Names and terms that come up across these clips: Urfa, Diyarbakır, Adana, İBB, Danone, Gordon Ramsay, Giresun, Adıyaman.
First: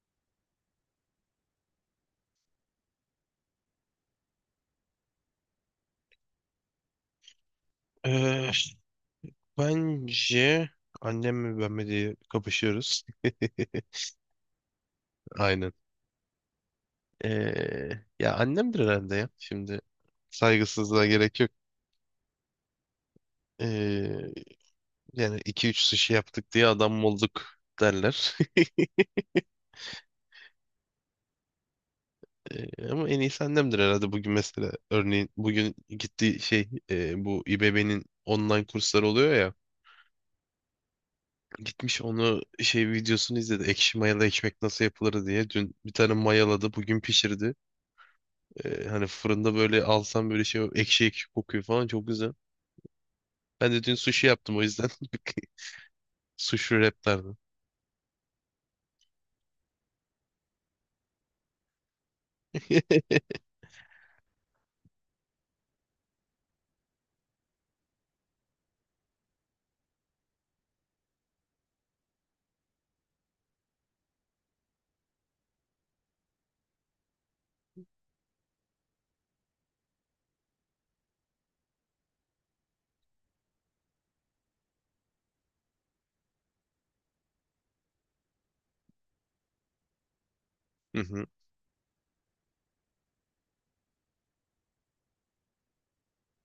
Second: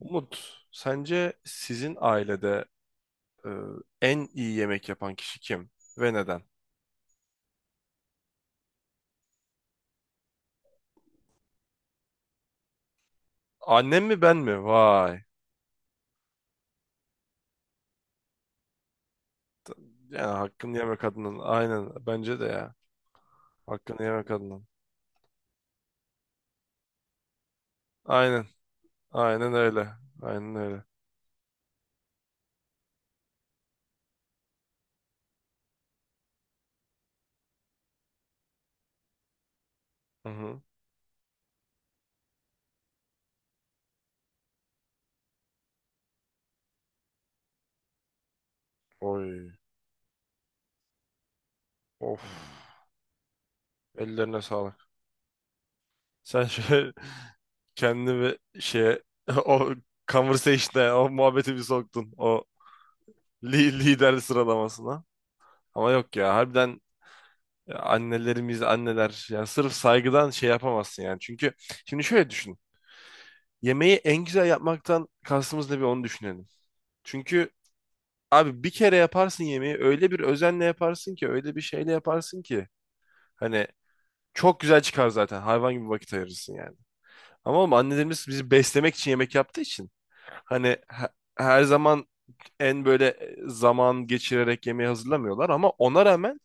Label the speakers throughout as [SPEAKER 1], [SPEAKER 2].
[SPEAKER 1] Umut, sence sizin ailede e, en iyi yemek yapan kişi kim ve neden?
[SPEAKER 2] Ee, Bence annemle ben mi diye kapışıyoruz.
[SPEAKER 1] Annem mi ben mi? Vay.
[SPEAKER 2] Aynen. Ee, Ya annemdir herhalde ya. Şimdi
[SPEAKER 1] Yani hakkını yemek
[SPEAKER 2] saygısızlığa
[SPEAKER 1] kadının.
[SPEAKER 2] gerek yok.
[SPEAKER 1] Aynen. Bence de ya. Hakkını
[SPEAKER 2] Ee,
[SPEAKER 1] yemek kadının.
[SPEAKER 2] Yani iki üç sushi yaptık diye adam mı olduk derler.
[SPEAKER 1] Aynen. Aynen öyle. Aynen öyle.
[SPEAKER 2] Ama en iyisi annemdir herhalde. Bugün mesela, örneğin, bugün gittiği şey, bu İBB'nin online kursları oluyor ya.
[SPEAKER 1] Hı hı.
[SPEAKER 2] Gitmiş onu şey, videosunu izledi. Ekşi mayalı ekmek nasıl yapılır diye. Dün bir tane mayaladı. Bugün pişirdi. Hani fırında
[SPEAKER 1] Oy.
[SPEAKER 2] böyle alsam, böyle şey, ekşi ekşi kokuyor falan, çok
[SPEAKER 1] Of.
[SPEAKER 2] güzel. Ben de dün sushi
[SPEAKER 1] Ellerine
[SPEAKER 2] yaptım, o
[SPEAKER 1] sağlık.
[SPEAKER 2] yüzden
[SPEAKER 1] Sen
[SPEAKER 2] sushi
[SPEAKER 1] şöyle
[SPEAKER 2] wraplerden.
[SPEAKER 1] kendini bir şeye o conversation'a o muhabbeti bir soktun. O lider sıralamasına. Ama yok ya. Harbiden ya. Annelerimiz, anneler. Yani sırf saygıdan şey yapamazsın yani. Çünkü şimdi şöyle düşün. Yemeği en güzel yapmaktan kastımız ne, bir onu düşünelim. Çünkü abi bir kere yaparsın yemeği, öyle bir özenle yaparsın ki, öyle bir şeyle yaparsın ki hani çok güzel çıkar zaten, hayvan gibi vakit ayırırsın yani. Ama oğlum annelerimiz bizi beslemek için yemek yaptığı için hani
[SPEAKER 2] Hı hı.
[SPEAKER 1] her zaman en böyle zaman geçirerek yemeği hazırlamıyorlar, ama ona rağmen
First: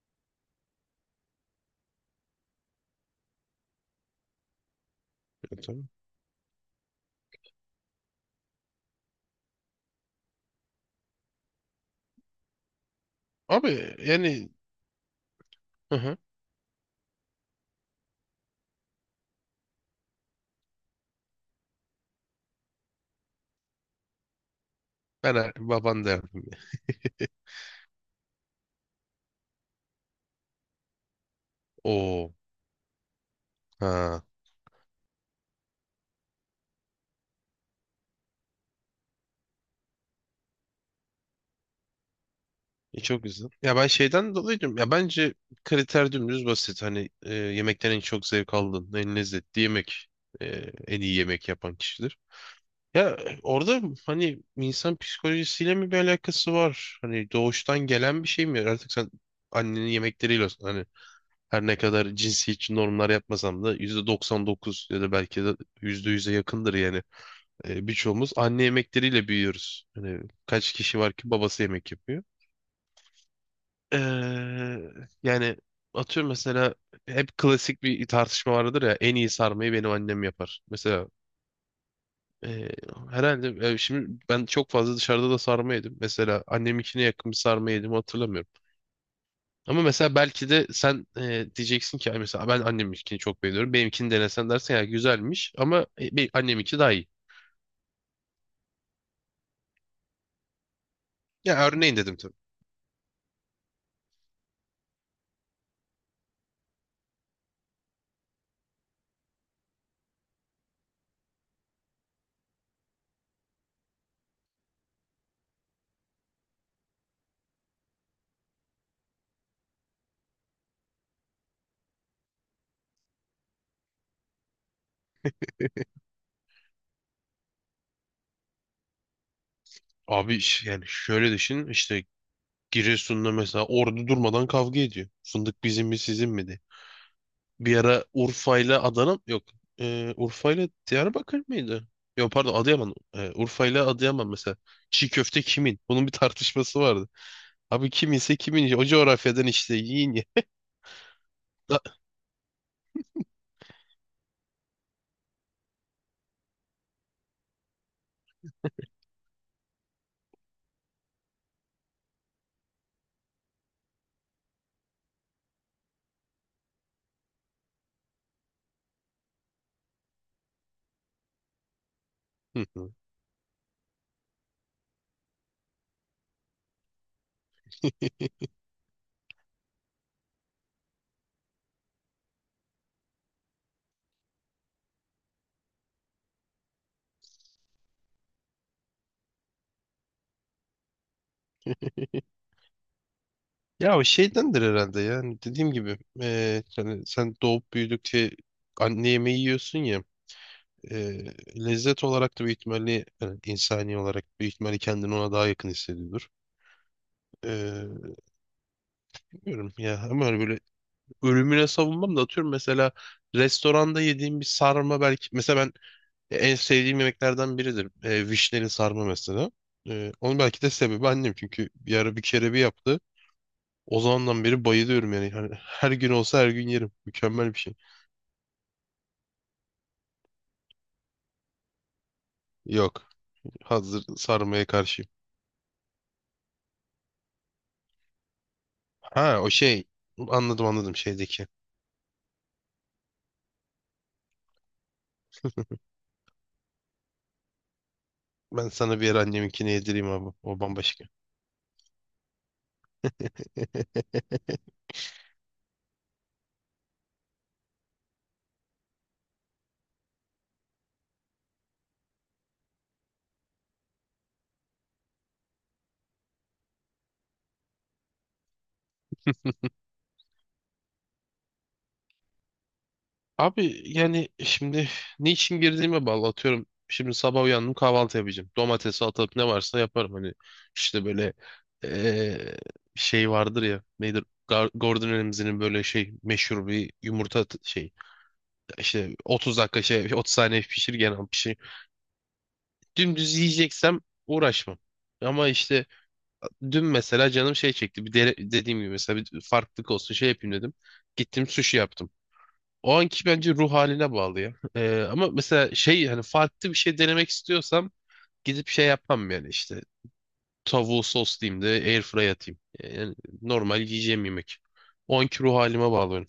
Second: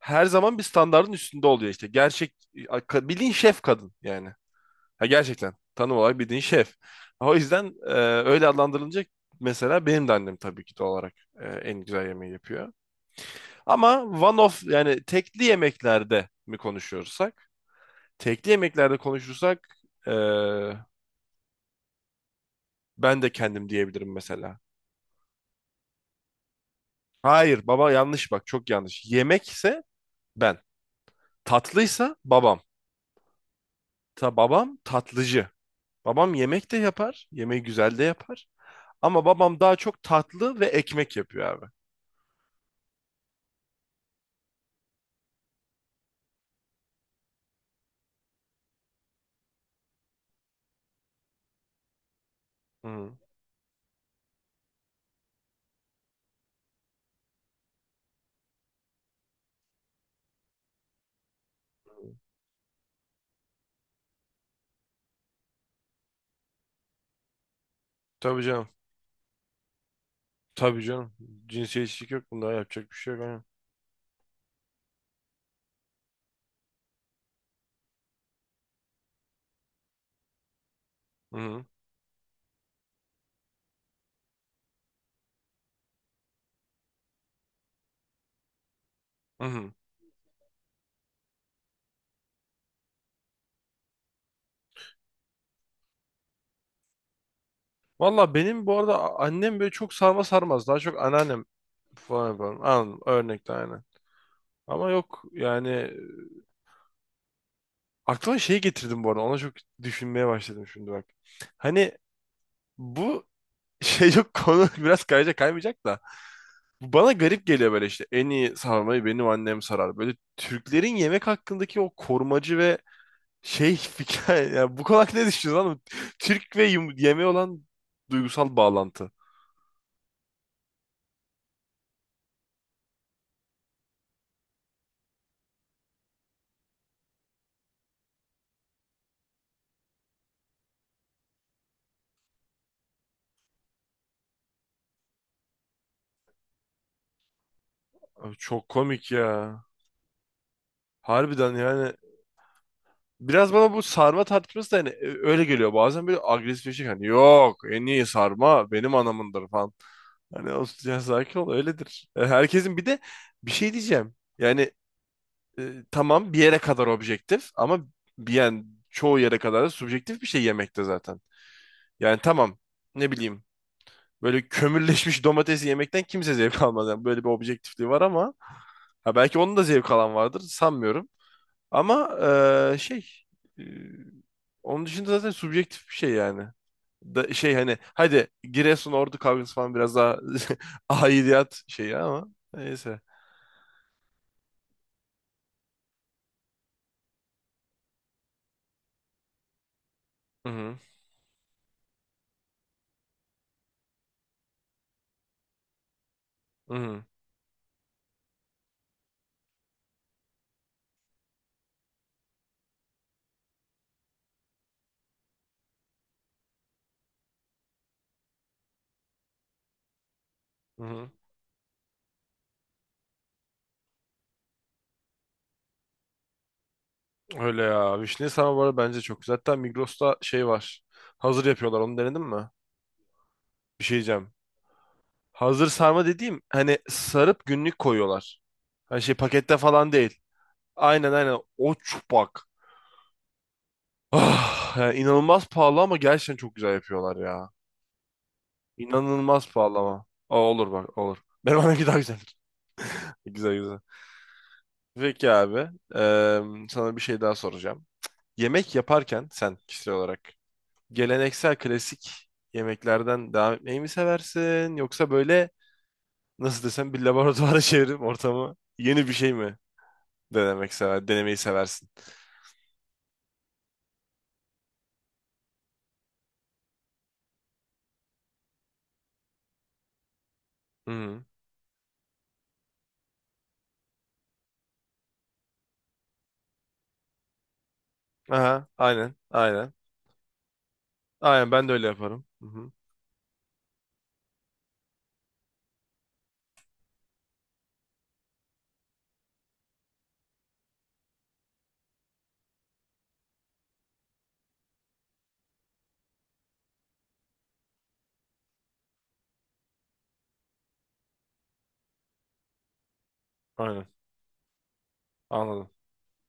[SPEAKER 1] her zaman bir standardın üstünde oluyor işte. Gerçek bildiğin şef kadın yani. Ha, gerçekten
[SPEAKER 2] Tabii.
[SPEAKER 1] tanım olarak bildiğin şef. O yüzden öyle adlandırılınca mesela benim de annem tabii ki doğal olarak en güzel yemeği yapıyor.
[SPEAKER 2] Abi
[SPEAKER 1] Ama one
[SPEAKER 2] yani,
[SPEAKER 1] of, yani tekli
[SPEAKER 2] hı hı.
[SPEAKER 1] yemeklerde mi konuşuyorsak? Tekli yemeklerde konuşursak e, ben de kendim diyebilirim mesela.
[SPEAKER 2] Ben baban derdim ya.
[SPEAKER 1] Hayır, baba yanlış, bak çok yanlış. Yemekse ben. Tatlıysa
[SPEAKER 2] Oo.
[SPEAKER 1] babam.
[SPEAKER 2] Ha.
[SPEAKER 1] Ta babam tatlıcı. Babam yemek de yapar. Yemeği güzel de yapar. Ama babam daha çok tatlı ve ekmek yapıyor abi.
[SPEAKER 2] Çok güzel. Ya, ben şeyden dolayı diyorum. Ya bence kriter dümdüz basit. Hani yemekten en çok zevk aldın. En lezzetli yemek, e, en iyi yemek yapan kişidir. Ya
[SPEAKER 1] Hı.
[SPEAKER 2] orada, hani, insan psikolojisiyle mi bir alakası var? Hani doğuştan gelen bir şey mi? Artık sen annenin yemekleriyle, hani, her ne kadar cinsiyetçi normlar yapmasam da %99 ya da belki de %100'e yakındır yani. Birçoğumuz
[SPEAKER 1] Tabii
[SPEAKER 2] anne
[SPEAKER 1] canım.
[SPEAKER 2] yemekleriyle büyüyoruz. Hani kaç
[SPEAKER 1] Tabii
[SPEAKER 2] kişi var
[SPEAKER 1] canım.
[SPEAKER 2] ki babası yemek
[SPEAKER 1] Cinsiyetçilik
[SPEAKER 2] yapıyor?
[SPEAKER 1] yok bunda. Yapacak bir şey yok. Aynen.
[SPEAKER 2] Eee, Yani, atıyorum, mesela hep klasik bir tartışma vardır ya, en iyi sarmayı benim annem yapar. Mesela
[SPEAKER 1] Hı
[SPEAKER 2] eee, herhalde şimdi ben çok fazla dışarıda da sarma yedim. Mesela, anneminkine yakın bir sarma yedim hatırlamıyorum.
[SPEAKER 1] hı. Hı.
[SPEAKER 2] Ama mesela belki de sen diyeceksin ki, "Ay, mesela ben anneminkini çok beğeniyorum. Benimkini denesen, dersen ya güzelmiş, ama anneminki daha iyi."
[SPEAKER 1] Valla benim bu arada annem böyle çok sarma sarmaz. Daha çok anneannem
[SPEAKER 2] Ya, örneğin dedim
[SPEAKER 1] falan
[SPEAKER 2] tabii.
[SPEAKER 1] yapar. Anladım. Örnekte aynen. Ama yok yani. Aklıma şey getirdim bu arada. Ona çok düşünmeye başladım şimdi, bak. Hani bu şey yok konu biraz kayacak kaymayacak da. Bu bana garip geliyor böyle işte. En iyi sarmayı benim annem sarar. Böyle Türklerin yemek hakkındaki o korumacı ve şey fikir. Ya bu konu hakkında ne düşünüyorsun oğlum? Türk ve yemeğe olan duygusal bağlantı.
[SPEAKER 2] Abi yani şöyle düşün işte, Giresun'da, mesela, ordu durmadan kavga ediyor. Fındık bizim mi, sizin mi diye. Bir ara Urfa ile Adana, yok, Urfa ile Diyarbakır mıydı? Yok, pardon, Adıyaman. Urfa ile Adıyaman mesela. Çiğ köfte kimin? Bunun bir tartışması vardı. Abi, kim ise
[SPEAKER 1] Abi çok
[SPEAKER 2] kimin. O
[SPEAKER 1] komik
[SPEAKER 2] coğrafyadan,
[SPEAKER 1] ya.
[SPEAKER 2] işte, yiyin ya.
[SPEAKER 1] Harbiden
[SPEAKER 2] Da-
[SPEAKER 1] yani. Biraz bana bu sarma tartışması da hani öyle geliyor. Bazen böyle agresifleşik, hani yok en iyi sarma benim anamındır falan. Hani o, ya sakin ol öyledir. E, herkesin bir de bir şey diyeceğim. Yani tamam bir yere kadar objektif ama bir, yani çoğu yere kadar da subjektif bir şey yemekte zaten. Yani tamam,
[SPEAKER 2] Hı hı.
[SPEAKER 1] ne bileyim böyle kömürleşmiş domatesi yemekten kimse zevk almaz. Yani böyle bir objektifliği var ama ha, belki onun da zevk alan vardır, sanmıyorum. Ama eee, onun dışında zaten subjektif bir şey yani. Da, şey hani hadi Giresun Ordu kavgası falan biraz daha aidiyat şeyi ama neyse.
[SPEAKER 2] Ya, o şeydendir herhalde, yani, dediğim gibi yani sen doğup büyüdükçe anne yemeği yiyorsun ya,
[SPEAKER 1] Hı hı.
[SPEAKER 2] eee, lezzet olarak da büyük ihtimalle, yani insani olarak büyük ihtimalle, kendini ona daha yakın hissediyordur.
[SPEAKER 1] Hı hı.
[SPEAKER 2] Eee bilmiyorum ya, ama öyle ürününe savunmam da, atıyorum, mesela restoranda yediğim bir sarma, belki mesela ben, en sevdiğim yemeklerden biridir. Vişneli sarma mesela. Onun belki de
[SPEAKER 1] Hı
[SPEAKER 2] sebebi
[SPEAKER 1] hı.
[SPEAKER 2] annem, çünkü bir ara, bir kere, bir yaptı. O zamandan beri bayılıyorum yani. Hani, her gün olsa her gün yerim. Mükemmel bir
[SPEAKER 1] Öyle
[SPEAKER 2] şey.
[SPEAKER 1] ya. Vişne samovarı bence çok güzel. Hatta Migros'ta şey var. Hazır yapıyorlar. Onu denedin mi?
[SPEAKER 2] Yok.
[SPEAKER 1] Bir şey
[SPEAKER 2] Hazır
[SPEAKER 1] diyeceğim.
[SPEAKER 2] sarmaya karşıyım.
[SPEAKER 1] Hazır sarma dediğim hani sarıp günlük koyuyorlar. Hani şey
[SPEAKER 2] Ha, o
[SPEAKER 1] pakette
[SPEAKER 2] şey.
[SPEAKER 1] falan değil.
[SPEAKER 2] Anladım, anladım,
[SPEAKER 1] Aynen aynen.
[SPEAKER 2] şeydeki.
[SPEAKER 1] O çupak. Ah, yani inanılmaz pahalı ama gerçekten çok güzel yapıyorlar ya.
[SPEAKER 2] Ben sana bir ara
[SPEAKER 1] İnanılmaz
[SPEAKER 2] anneminkini
[SPEAKER 1] pahalı ama.
[SPEAKER 2] yedireyim abi.
[SPEAKER 1] Aa,
[SPEAKER 2] O
[SPEAKER 1] olur bak
[SPEAKER 2] bambaşka.
[SPEAKER 1] olur. Benim annemki daha güzel. Güzel güzel. Peki abi. Eee, sana bir şey daha soracağım. Yemek yaparken sen kişisel olarak geleneksel klasik yemeklerden devam etmeyi mi seversin? Yoksa böyle, nasıl desem, bir laboratuvara çevirip ortamı yeni bir şey mi denemeyi seversin?
[SPEAKER 2] Abi yani, şimdi niçin girdiğime bağlı, atıyorum. Şimdi sabah uyandım, kahvaltı yapacağım. Domates, salatalık, ne varsa yaparım. Hani,
[SPEAKER 1] Hı
[SPEAKER 2] işte
[SPEAKER 1] hı.
[SPEAKER 2] böyle, eee, şey vardır ya. Nedir? Gordon Ramsay'nin böyle şey, meşhur bir yumurta şey.
[SPEAKER 1] Aha,
[SPEAKER 2] İşte
[SPEAKER 1] aynen
[SPEAKER 2] 30
[SPEAKER 1] aynen.
[SPEAKER 2] dakika, şey, 30 saniye pişir, gene
[SPEAKER 1] Aynen
[SPEAKER 2] pişir.
[SPEAKER 1] ben de öyle yaparım. Hı hı.
[SPEAKER 2] Dümdüz yiyeceksem uğraşmam. Ama işte dün, mesela, canım şey çekti. Bir dediğim gibi, mesela bir farklılık olsun, şey yapayım dedim. Gittim sushi yaptım. O anki bence ruh haline bağlı ya. Ama mesela, şey, hani farklı bir şey denemek istiyorsam gidip şey yapmam, yani işte tavuğu soslayayım da airfryer atayım. Yani normal
[SPEAKER 1] Aynen,
[SPEAKER 2] yiyeceğim yemek. O anki ruh
[SPEAKER 1] anladım.
[SPEAKER 2] halime bağlıyorum.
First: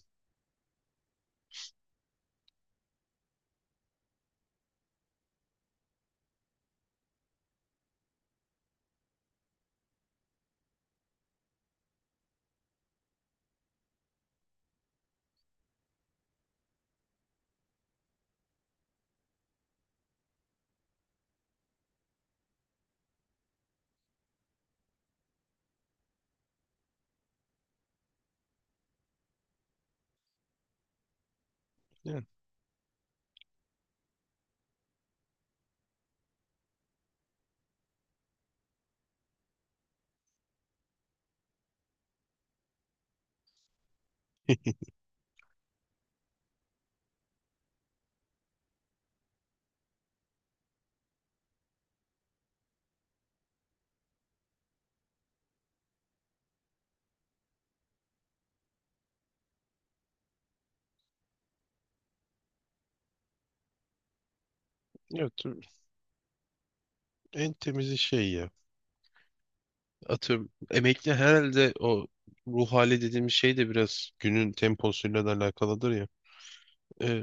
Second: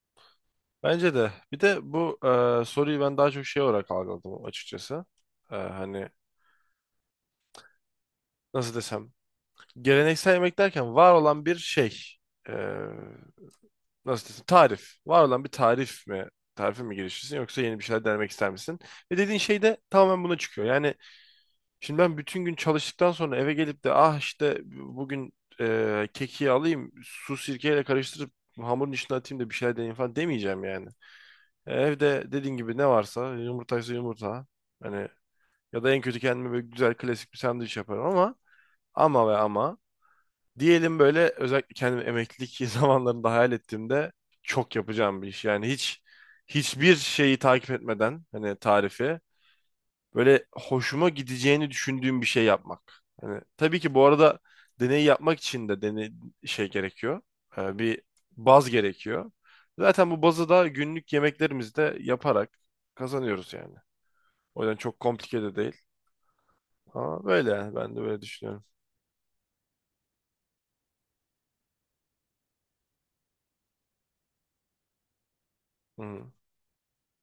[SPEAKER 1] Bence de. Bir de bu soruyu ben daha çok şey olarak algıladım açıkçası. E, hani nasıl desem. Geleneksel yemek derken var olan bir şey. E, nasıl desem. Tarif. Var olan bir tarif mi? Tarife mi girişirsin, yoksa yeni bir şeyler denemek ister misin? Ve dediğin şey de tamamen buna çıkıyor. Yani şimdi ben bütün gün çalıştıktan sonra eve gelip de ah işte bugün keki alayım, su sirkeyle karıştırıp hamurun içine atayım da bir şeyler deneyeyim falan demeyeceğim yani. E,
[SPEAKER 2] Yani,
[SPEAKER 1] evde dediğin gibi ne varsa, yumurtaysa yumurta. Hani ya da en kötü kendime böyle güzel klasik bir sandviç yaparım, ama ama ve ama diyelim böyle, özellikle kendimi emeklilik zamanlarında hayal ettiğimde çok yapacağım bir iş. Yani hiçbir şeyi takip etmeden hani tarifi, böyle hoşuma gideceğini düşündüğüm bir şey yapmak. Hani tabii ki bu arada deneyi yapmak için de deney şey gerekiyor. Bir baz gerekiyor. Zaten bu bazı da günlük yemeklerimizde yaparak kazanıyoruz yani. O yüzden çok
[SPEAKER 2] evet,
[SPEAKER 1] komplike de değil. Ama böyle
[SPEAKER 2] en
[SPEAKER 1] yani ben
[SPEAKER 2] temizi
[SPEAKER 1] de böyle
[SPEAKER 2] şey ya.
[SPEAKER 1] düşünüyorum.
[SPEAKER 2] Atıyorum, emekli, herhalde o ruh hali dediğimiz şey de biraz günün temposuyla da alakalıdır ya.
[SPEAKER 1] Hı.
[SPEAKER 2] Ee,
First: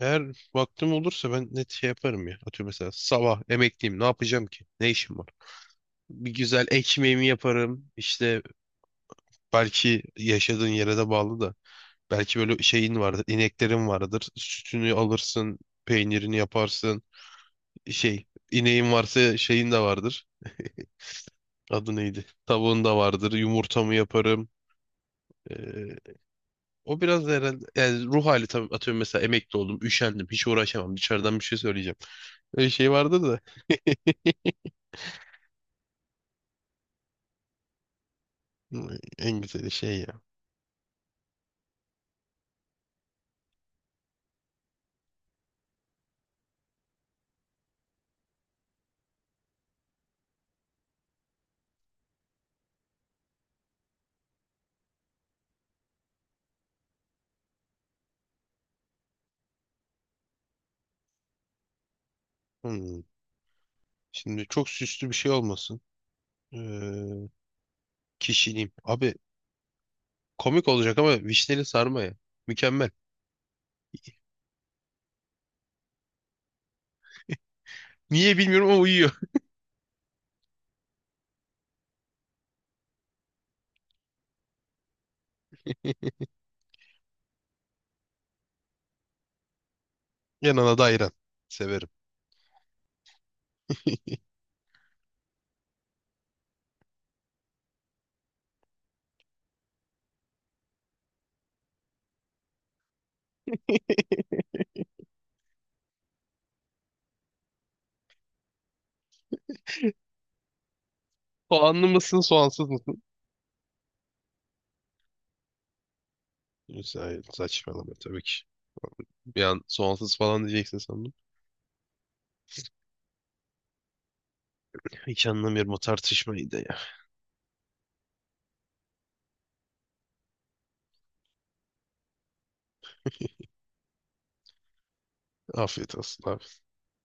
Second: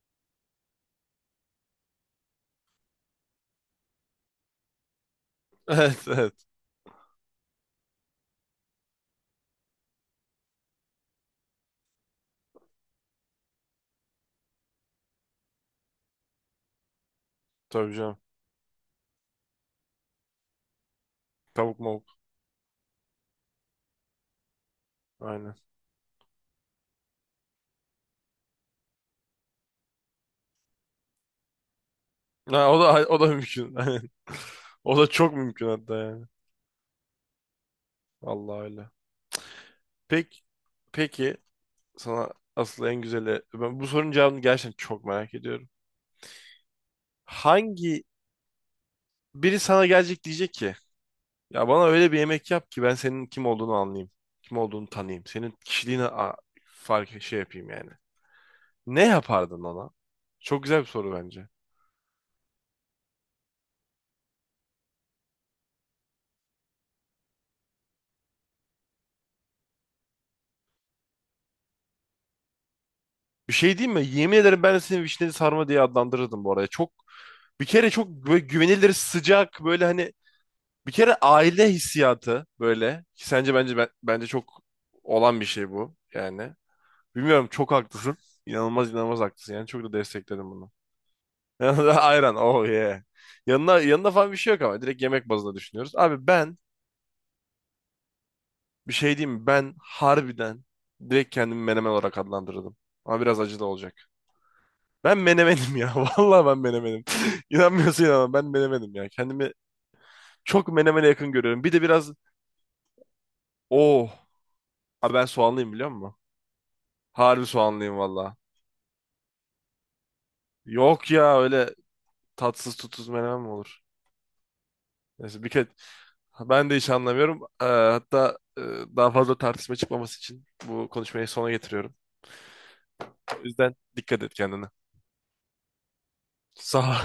[SPEAKER 2] Eğer vaktim olursa ben net şey yaparım ya. Atıyorum, mesela sabah, emekliyim, ne yapacağım ki? Ne işim var?
[SPEAKER 1] Evet evet.
[SPEAKER 2] Bir güzel ekmeğimi yaparım. İşte, belki yaşadığın yere de bağlı da. Belki böyle şeyin vardır, ineklerin vardır. Sütünü alırsın, peynirini yaparsın.
[SPEAKER 1] Tabii canım.
[SPEAKER 2] İneğin varsa şeyin de vardır.
[SPEAKER 1] Tavuk
[SPEAKER 2] Adı
[SPEAKER 1] mavuk.
[SPEAKER 2] neydi? Tavuğun da vardır. Yumurtamı yaparım.
[SPEAKER 1] Aynen.
[SPEAKER 2] Ee, O biraz da herhalde, yani ruh hali, tabii, atıyorum, mesela emekli oldum, üşendim, hiç uğraşamam. Dışarıdan bir şey söyleyeceğim.
[SPEAKER 1] Ha,
[SPEAKER 2] Öyle
[SPEAKER 1] o
[SPEAKER 2] şey
[SPEAKER 1] da o
[SPEAKER 2] vardı
[SPEAKER 1] da
[SPEAKER 2] da.
[SPEAKER 1] mümkün. Aynen. O da çok mümkün hatta yani. Vallahi
[SPEAKER 2] Hmm,
[SPEAKER 1] öyle.
[SPEAKER 2] En güzeli şey ya.
[SPEAKER 1] Peki, peki, sana asıl en güzeli. Ben bu sorunun cevabını gerçekten çok merak ediyorum. Hangi biri sana gelecek diyecek ki ya bana öyle bir yemek yap ki ben senin kim olduğunu anlayayım. Kim olduğunu tanıyayım. Senin kişiliğini fark şey yapayım yani. Ne yapardın ona? Çok güzel bir soru bence.
[SPEAKER 2] Hmm. Şimdi, çok süslü bir şey olmasın. Ee, Kişiliğim. Abi, komik olacak, ama vişneli sarmaya. Mükemmel.
[SPEAKER 1] Bir şey diyeyim mi? Yemin ederim ben de seni vişneli sarma diye adlandırırdım bu arada. Çok, bir kere çok
[SPEAKER 2] Niye
[SPEAKER 1] böyle
[SPEAKER 2] bilmiyorum ama
[SPEAKER 1] güvenilir,
[SPEAKER 2] uyuyor.
[SPEAKER 1] sıcak, böyle hani bir kere aile hissiyatı böyle ki sence bence ben, bence çok olan bir şey bu yani. Bilmiyorum, çok haklısın. İnanılmaz inanılmaz haklısın. Yani çok da destekledim bunu.
[SPEAKER 2] Yanına da ayran. Severim.
[SPEAKER 1] Ayran. Oh yeah. Yanına, yanında falan bir şey yok ama. Direkt yemek bazında düşünüyoruz. Abi ben bir şey diyeyim mi? Ben harbiden direkt kendimi menemen olarak adlandırdım. Ama biraz acı da olacak. Ben menemenim ya. Vallahi ben menemenim. İnanmıyorsun ama ben menemenim ya. Kendimi çok menemene yakın görüyorum. Bir de
[SPEAKER 2] Soğanlı
[SPEAKER 1] biraz...
[SPEAKER 2] mısın, soğansız mısın?
[SPEAKER 1] Oh. Abi ben soğanlıyım biliyor musun? Harbi
[SPEAKER 2] Saçmalama
[SPEAKER 1] soğanlıyım
[SPEAKER 2] tabii
[SPEAKER 1] valla.
[SPEAKER 2] ki. Bir an soğansız falan diyeceksin
[SPEAKER 1] Yok
[SPEAKER 2] sandım.
[SPEAKER 1] ya, öyle tatsız tutsuz menemen mi olur?
[SPEAKER 2] Hiç
[SPEAKER 1] Neyse, bir kere
[SPEAKER 2] anlamıyorum o tartışmayı da
[SPEAKER 1] ben de
[SPEAKER 2] ya.
[SPEAKER 1] hiç anlamıyorum. Hatta daha fazla tartışma çıkmaması için bu konuşmayı sona getiriyorum. O yüzden dikkat et kendine.
[SPEAKER 2] Afiyet olsun abi.
[SPEAKER 1] Sağ ol.